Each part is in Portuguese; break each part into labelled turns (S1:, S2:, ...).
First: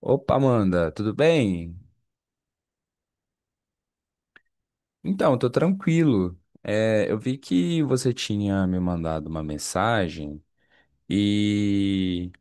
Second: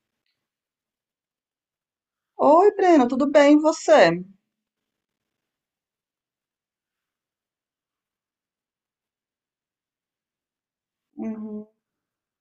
S1: Opa, Amanda, tudo bem?
S2: Oi, Breno, tudo bem? E você?
S1: Então, tô tranquilo. Eu vi que você tinha me mandado uma mensagem
S2: Uhum.
S1: e,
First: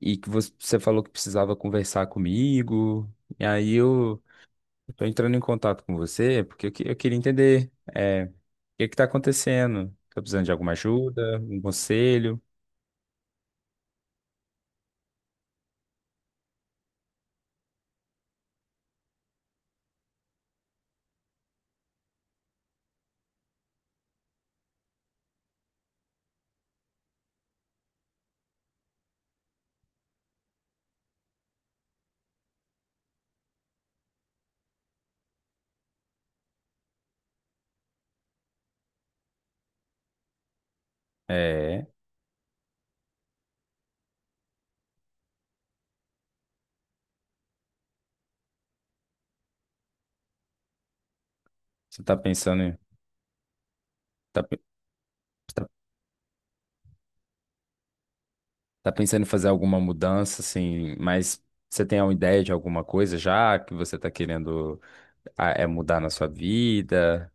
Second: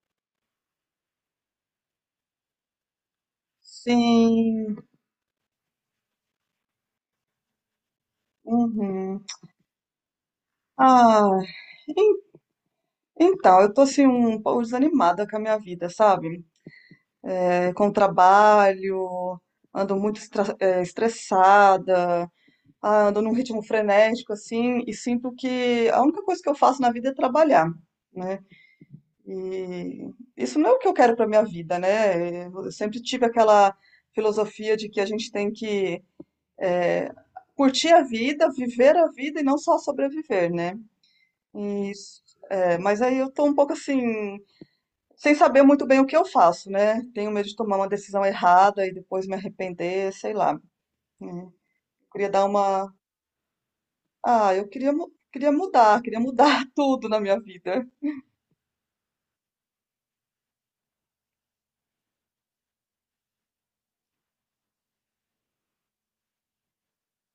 S1: e que você falou que precisava conversar comigo. E aí eu
S2: Sim.
S1: eu tô entrando em contato com você porque eu queria entender, o que é que tá
S2: Uhum.
S1: acontecendo? Tô precisando de alguma ajuda,
S2: Ah,
S1: um
S2: en-
S1: conselho?
S2: então, eu tô assim um pouco desanimada com a minha vida, sabe? É, com o trabalho, ando muito estressada, ah, ando num ritmo frenético, assim, e sinto que a única coisa que eu faço na vida é trabalhar, né? E isso não é o que eu quero para minha vida, né? Eu sempre tive aquela filosofia de que a gente tem que é, curtir a vida, viver a vida e não só sobreviver, né?
S1: É,
S2: E, mas aí eu tô um pouco assim, sem saber muito bem o que eu faço, né? Tenho medo de tomar uma decisão errada e depois me arrepender, sei lá. Hum.
S1: você tá
S2: Queria dar
S1: pensando, em-
S2: uma.
S1: tá,
S2: Ah,
S1: pe-
S2: eu queria, queria
S1: tá
S2: mudar, tudo na minha vida.
S1: Tá pensando em fazer alguma mudança, assim, mas você tem uma ideia de alguma coisa já que você tá querendo é mudar na sua vida?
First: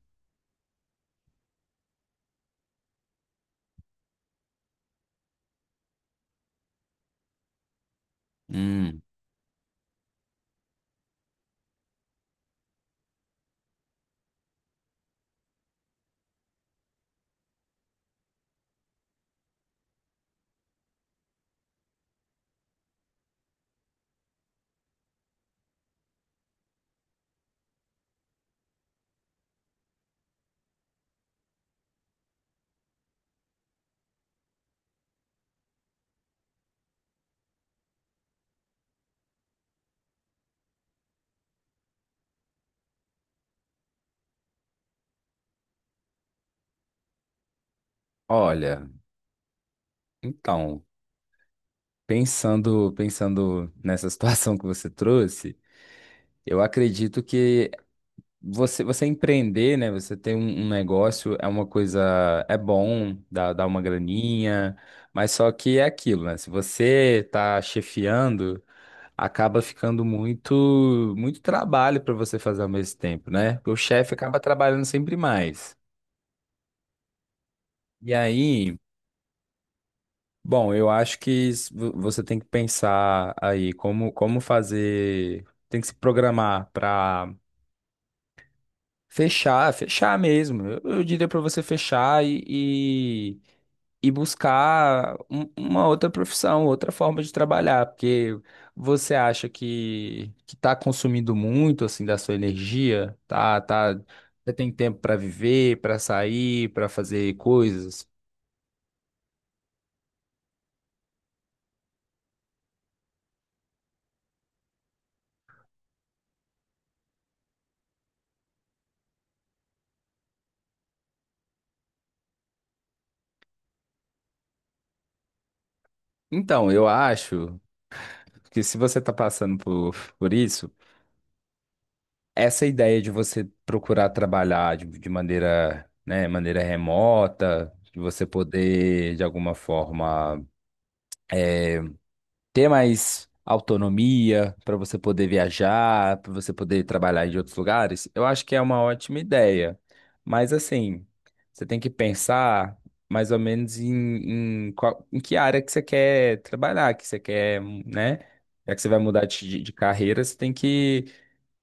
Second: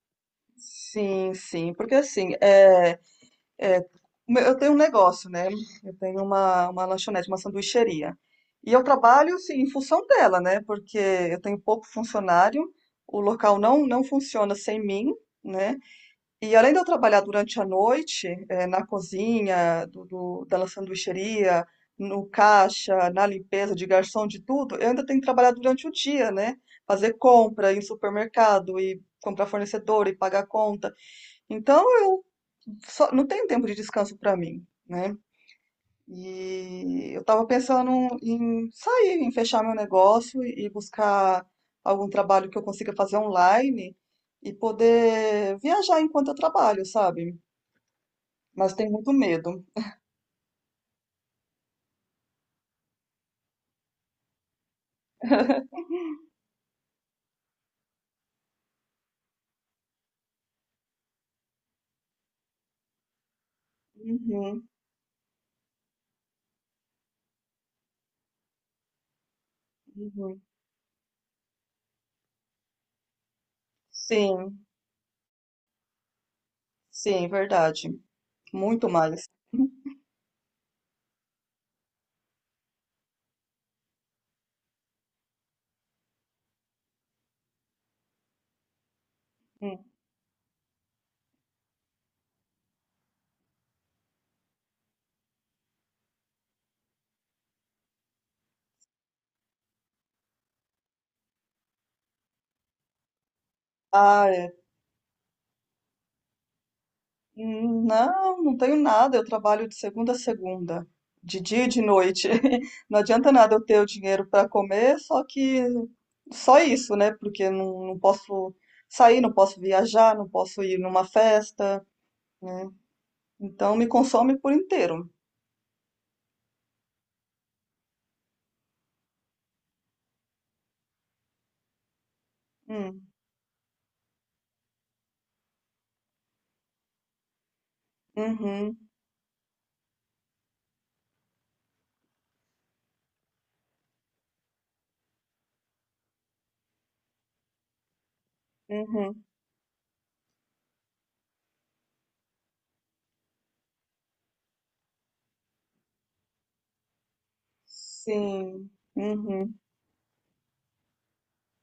S2: Sim, sim, porque assim, É, eu tenho um negócio, né? Eu tenho uma lanchonete, uma sanduicheria. E eu
S1: Hum,
S2: trabalho, assim, em função dela, né? Porque eu tenho pouco funcionário, o local não funciona sem mim, né? E além de eu trabalhar durante a noite, na cozinha da sanduicheria, no caixa, na limpeza de garçom, de tudo, eu ainda tenho que trabalhar durante o dia, né? Fazer compra, ir em supermercado, e comprar fornecedor e pagar conta. Então, eu não tem tempo de descanso para mim, né? E eu tava pensando em sair, em fechar meu negócio e buscar algum trabalho que eu consiga fazer online e poder viajar enquanto eu trabalho, sabe? Mas
S1: olha,
S2: tenho muito medo.
S1: então, pensando nessa situação que você trouxe, eu acredito que você empreender, né? Você ter um negócio é uma coisa, é bom, dá uma
S2: Uhum,
S1: graninha, mas só que é aquilo, né? Se você tá chefiando, acaba ficando
S2: uhum.
S1: muito muito trabalho para você fazer ao mesmo tempo, né? Porque o chefe acaba
S2: Sim,
S1: trabalhando sempre mais.
S2: sim, verdade.
S1: E aí,
S2: Muito mais.
S1: bom, eu acho que você tem que pensar aí como como fazer, tem que se programar para
S2: Hum.
S1: fechar mesmo. Eu diria pra você fechar e, e buscar uma outra profissão, outra forma de trabalhar, porque você acha que tá consumindo muito assim da sua energia,
S2: Ah,
S1: você
S2: é.
S1: tem tempo pra viver, pra sair, pra fazer
S2: Hum.
S1: coisas.
S2: Não, não tenho nada. Eu trabalho de segunda a segunda, de dia e de noite. Não adianta nada eu ter o dinheiro para comer, só que só isso, né? Porque não posso sair, não posso viajar, não posso ir numa festa, né? Então me consome por inteiro.
S1: Então, eu acho que se você tá passando por isso, essa ideia
S2: Hum,
S1: de você procurar trabalhar de maneira, né, maneira remota, de você
S2: uhum,
S1: poder, de alguma forma, ter mais autonomia para você poder viajar, para você poder trabalhar em outros lugares, eu acho que é uma ótima
S2: uhum.
S1: ideia. Mas, assim, você tem que pensar mais ou menos em que área que você quer trabalhar, que você quer, né?
S2: Sim,
S1: Já que você vai mudar
S2: uhum.
S1: de carreira, você tem que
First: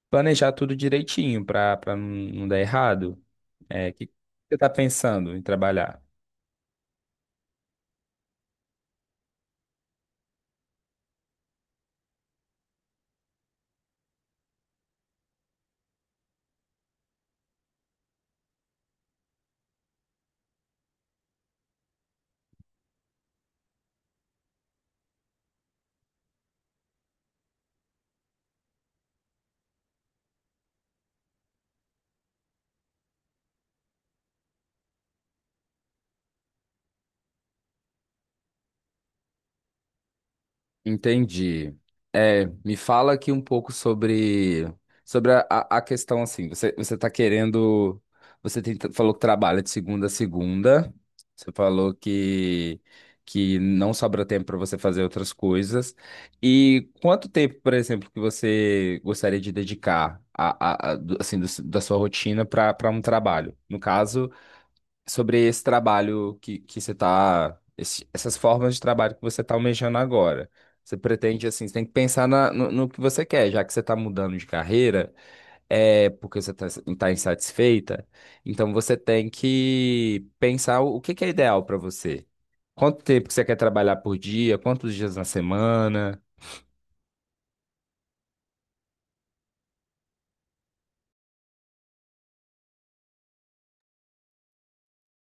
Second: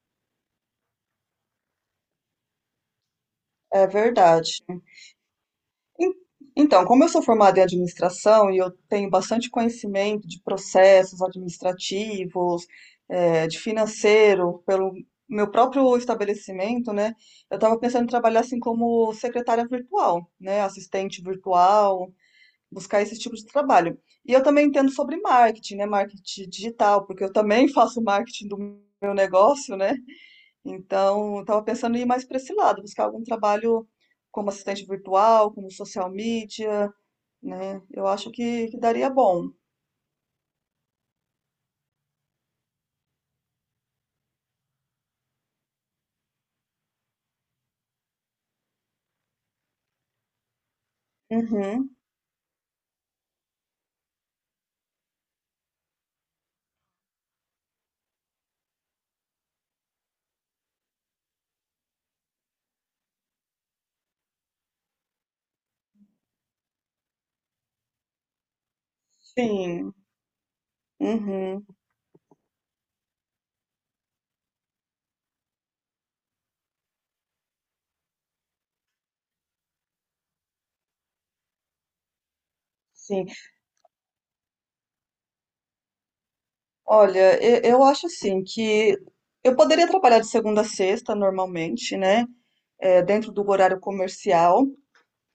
S1: planejar tudo direitinho para para não dar errado.
S2: É
S1: É, o que você
S2: verdade.
S1: está pensando em trabalhar?
S2: En- Então, como eu sou formada em administração e eu tenho bastante conhecimento de processos administrativos, de financeiro, pelo meu próprio estabelecimento, né? Eu estava pensando em trabalhar assim como secretária virtual, né? Assistente virtual, buscar esse tipo de trabalho. E eu também entendo sobre marketing, né? Marketing digital, porque eu também faço marketing do meu negócio, né? Então, estava pensando em ir mais para esse lado, buscar algum trabalho como assistente virtual, como social media, né? Eu acho que, daria bom.
S1: Entendi. É, me fala aqui um pouco sobre a questão assim. Você tá querendo. Falou que trabalha de segunda a segunda. Você falou
S2: Uhum,
S1: que não sobra tempo para você fazer outras coisas. E quanto tempo, por exemplo, que você gostaria de dedicar assim, da sua rotina para para um trabalho? No caso, sobre esse trabalho que você está, essas formas de trabalho que você está
S2: sim,
S1: almejando agora. Você pretende,
S2: uhum,
S1: assim, você tem que pensar no que você quer, já que você está mudando de carreira, é porque você está tá insatisfeita, então você tem que pensar o que que é ideal para você. Quanto tempo
S2: sim.
S1: que você quer trabalhar por dia, quantos dias na semana?
S2: Olha, eu acho assim que eu poderia trabalhar de segunda a sexta normalmente, né? É, dentro do horário comercial.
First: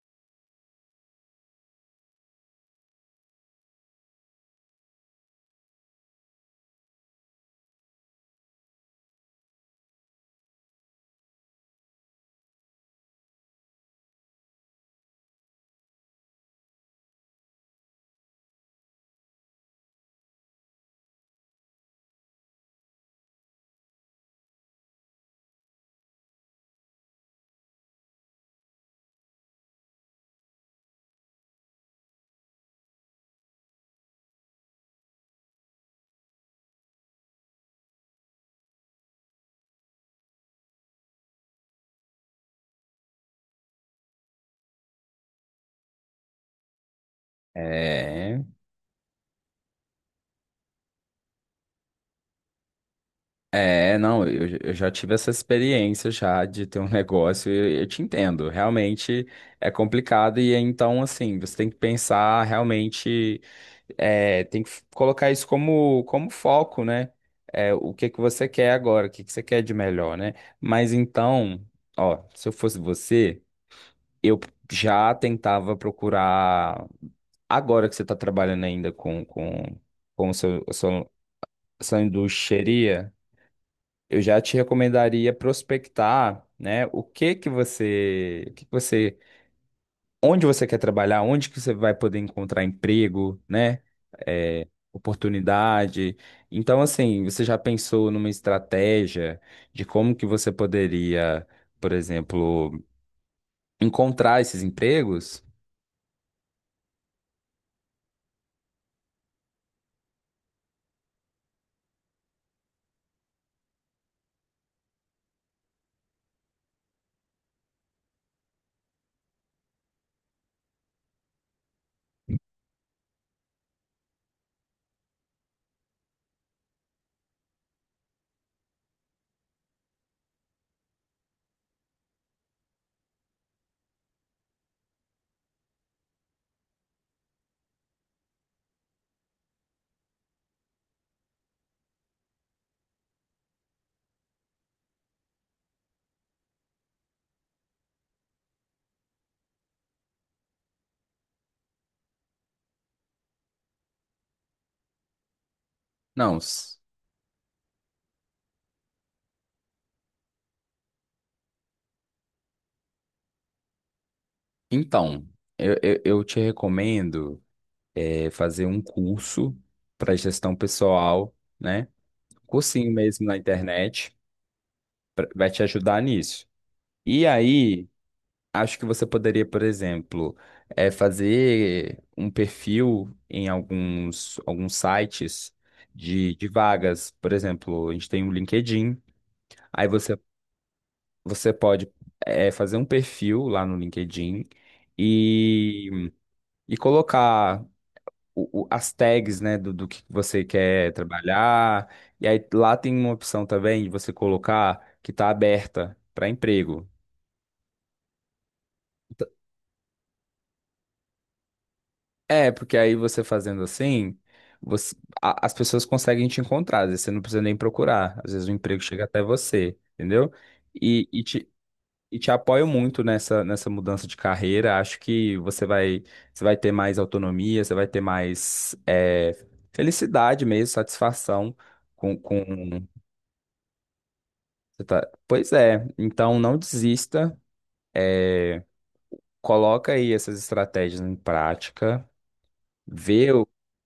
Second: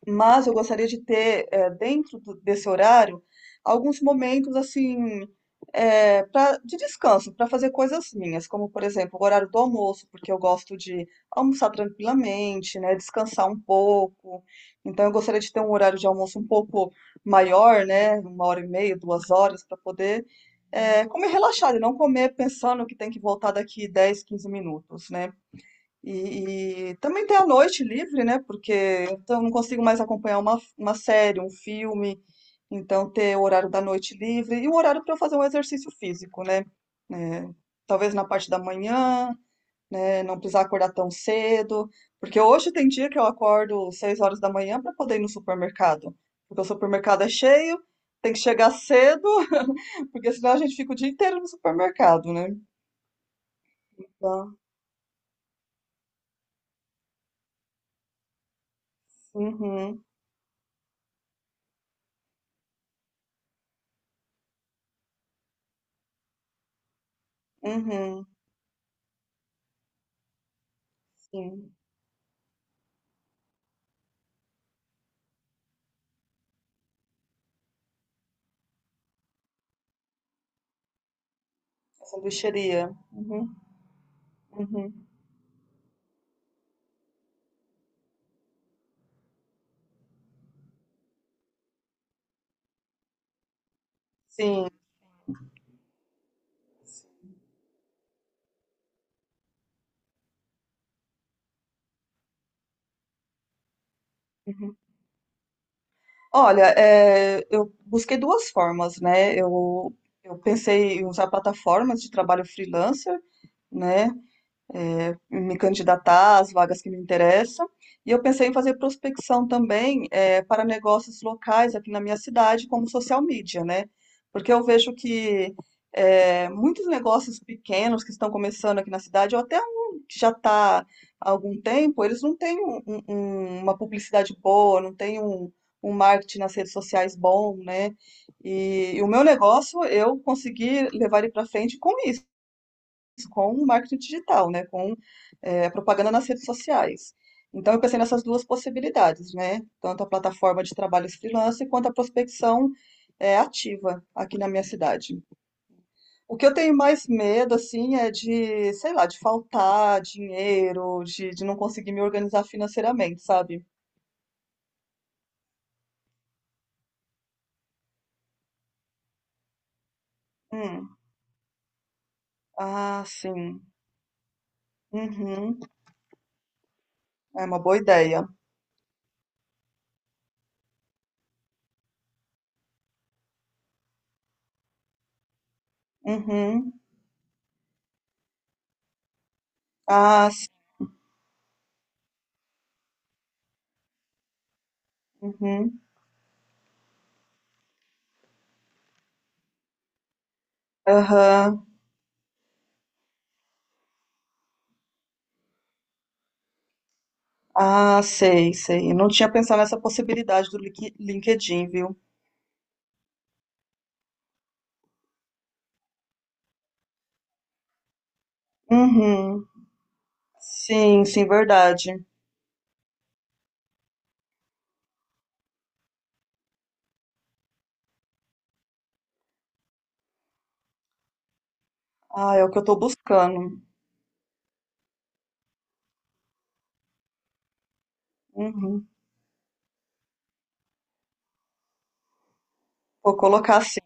S2: Mas eu gostaria de ter dentro desse horário alguns momentos assim de descanso para fazer coisas minhas, como por exemplo o horário do almoço, porque eu gosto de almoçar tranquilamente, né, descansar um pouco. Então eu gostaria de ter um horário de almoço um pouco maior, né, 1h30, 2 horas para poder comer relaxado e não comer pensando que tem que voltar daqui 10, 15 minutos, né? E também ter a noite livre, né? Porque então eu não consigo mais acompanhar uma série, um filme. Então, ter o horário da noite livre e o horário para eu fazer um exercício físico, né? É, talvez na parte da manhã, né? Não precisar acordar tão cedo. Porque hoje tem dia que eu acordo 6 horas da manhã para poder ir no supermercado. Porque o supermercado é cheio, tem que
S1: É.
S2: chegar cedo, porque senão a gente fica o dia inteiro no supermercado, né?
S1: É, não, eu
S2: Então,
S1: já tive essa experiência já de ter um negócio e eu te entendo. Realmente é
S2: uhum,
S1: complicado e então, assim, você tem que pensar realmente, é, tem que colocar isso como foco, né? É, o que que
S2: uhum,
S1: você quer agora, o que que você quer de melhor, né? Mas então,
S2: sim.
S1: ó, se eu fosse você, eu já tentava procurar agora que você está trabalhando ainda com o seu, a sua,
S2: Sanduicheria. Uhum,
S1: eu já te
S2: uhum.
S1: recomendaria prospectar, né, o que que você, o que que você, onde você quer trabalhar, onde que você vai poder encontrar emprego, né, é,
S2: Sim.
S1: oportunidade. Então, assim, você já pensou numa estratégia de como que você poderia, por exemplo, encontrar esses
S2: Uhum.
S1: empregos?
S2: Olha, eu busquei duas formas, né? Eu pensei em usar plataformas de trabalho freelancer, né? Me candidatar às vagas que me interessam. E eu pensei em fazer prospecção também para negócios locais aqui na minha cidade, como social media, né? Porque eu vejo que muitos negócios pequenos que estão começando aqui na cidade, ou até um que já está há algum tempo, eles não têm uma publicidade boa, não têm um marketing nas redes sociais bom, né? E o meu negócio, eu consegui levar ele para frente com isso com o marketing digital, né? Com a propaganda nas redes sociais. Então, eu pensei nessas duas possibilidades, né? Tanto a plataforma de trabalhos freelance quanto a prospecção ativa aqui na minha cidade. O
S1: Não.
S2: que eu tenho
S1: s-
S2: mais medo, assim, é de, sei lá, de faltar dinheiro, de não conseguir me organizar financeiramente, sabe?
S1: Então, eu te recomendo é, fazer um curso para gestão
S2: Hum.
S1: pessoal, né? Cursinho
S2: Ah,
S1: mesmo na
S2: sim.
S1: internet, pra- vai
S2: Uhum.
S1: te ajudar nisso. E
S2: É uma boa
S1: aí,
S2: ideia.
S1: acho que você poderia, por exemplo, é, fazer um perfil em alguns sites de
S2: Uhum.
S1: vagas. Por exemplo, a gente tem o LinkedIn, aí
S2: Ah, sim.
S1: você pode é, fazer um perfil lá no LinkedIn
S2: Uhum.
S1: e, e colocar as tags, né, do que você quer
S2: Aham.
S1: trabalhar. E aí lá tem uma opção também de você colocar que está aberta para emprego.
S2: Ah, sei, sei. Eu não tinha pensado nessa possibilidade do LinkedIn, viu?
S1: É, porque aí você fazendo assim, você- as pessoas conseguem te encontrar, às vezes você não precisa nem procurar, às vezes o emprego chega até
S2: Uhum.
S1: você, entendeu?
S2: Sim,
S1: E, e
S2: sim,
S1: te,
S2: verdade.
S1: e te apoio muito nessa, nessa mudança de carreira, acho que você vai ter mais autonomia, você vai ter mais é, felicidade mesmo, satisfação
S2: Ah, é o que eu tô
S1: com...
S2: buscando.
S1: Você tá- Pois é, então não desista,
S2: Uhum.
S1: coloca aí essas estratégias em prática,
S2: Vou
S1: vê
S2: colocar assim.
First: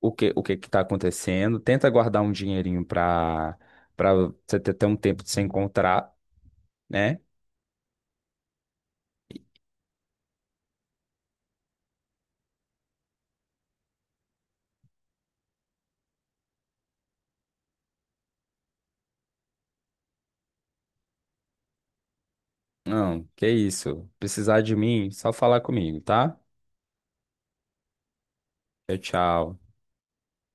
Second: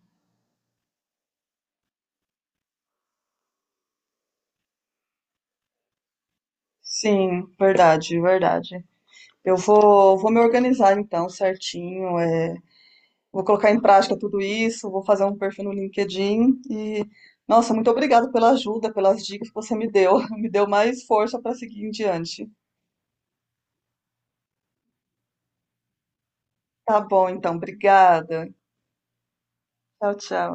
S1: o que que tá acontecendo, tenta guardar um dinheirinho para para você ter um tempo de se encontrar, né?
S2: Sim, verdade, verdade. Eu vou me organizar então certinho. Vou colocar em prática tudo isso, vou fazer um perfil no LinkedIn e, nossa, muito obrigada pela ajuda, pelas dicas que você me deu. Me deu mais força para seguir em diante.
S1: Não, que isso. Precisar de mim, só falar comigo, tá?
S2: Tá bom, então. Obrigada.
S1: Tchau, tchau.
S2: Tchau, tchau.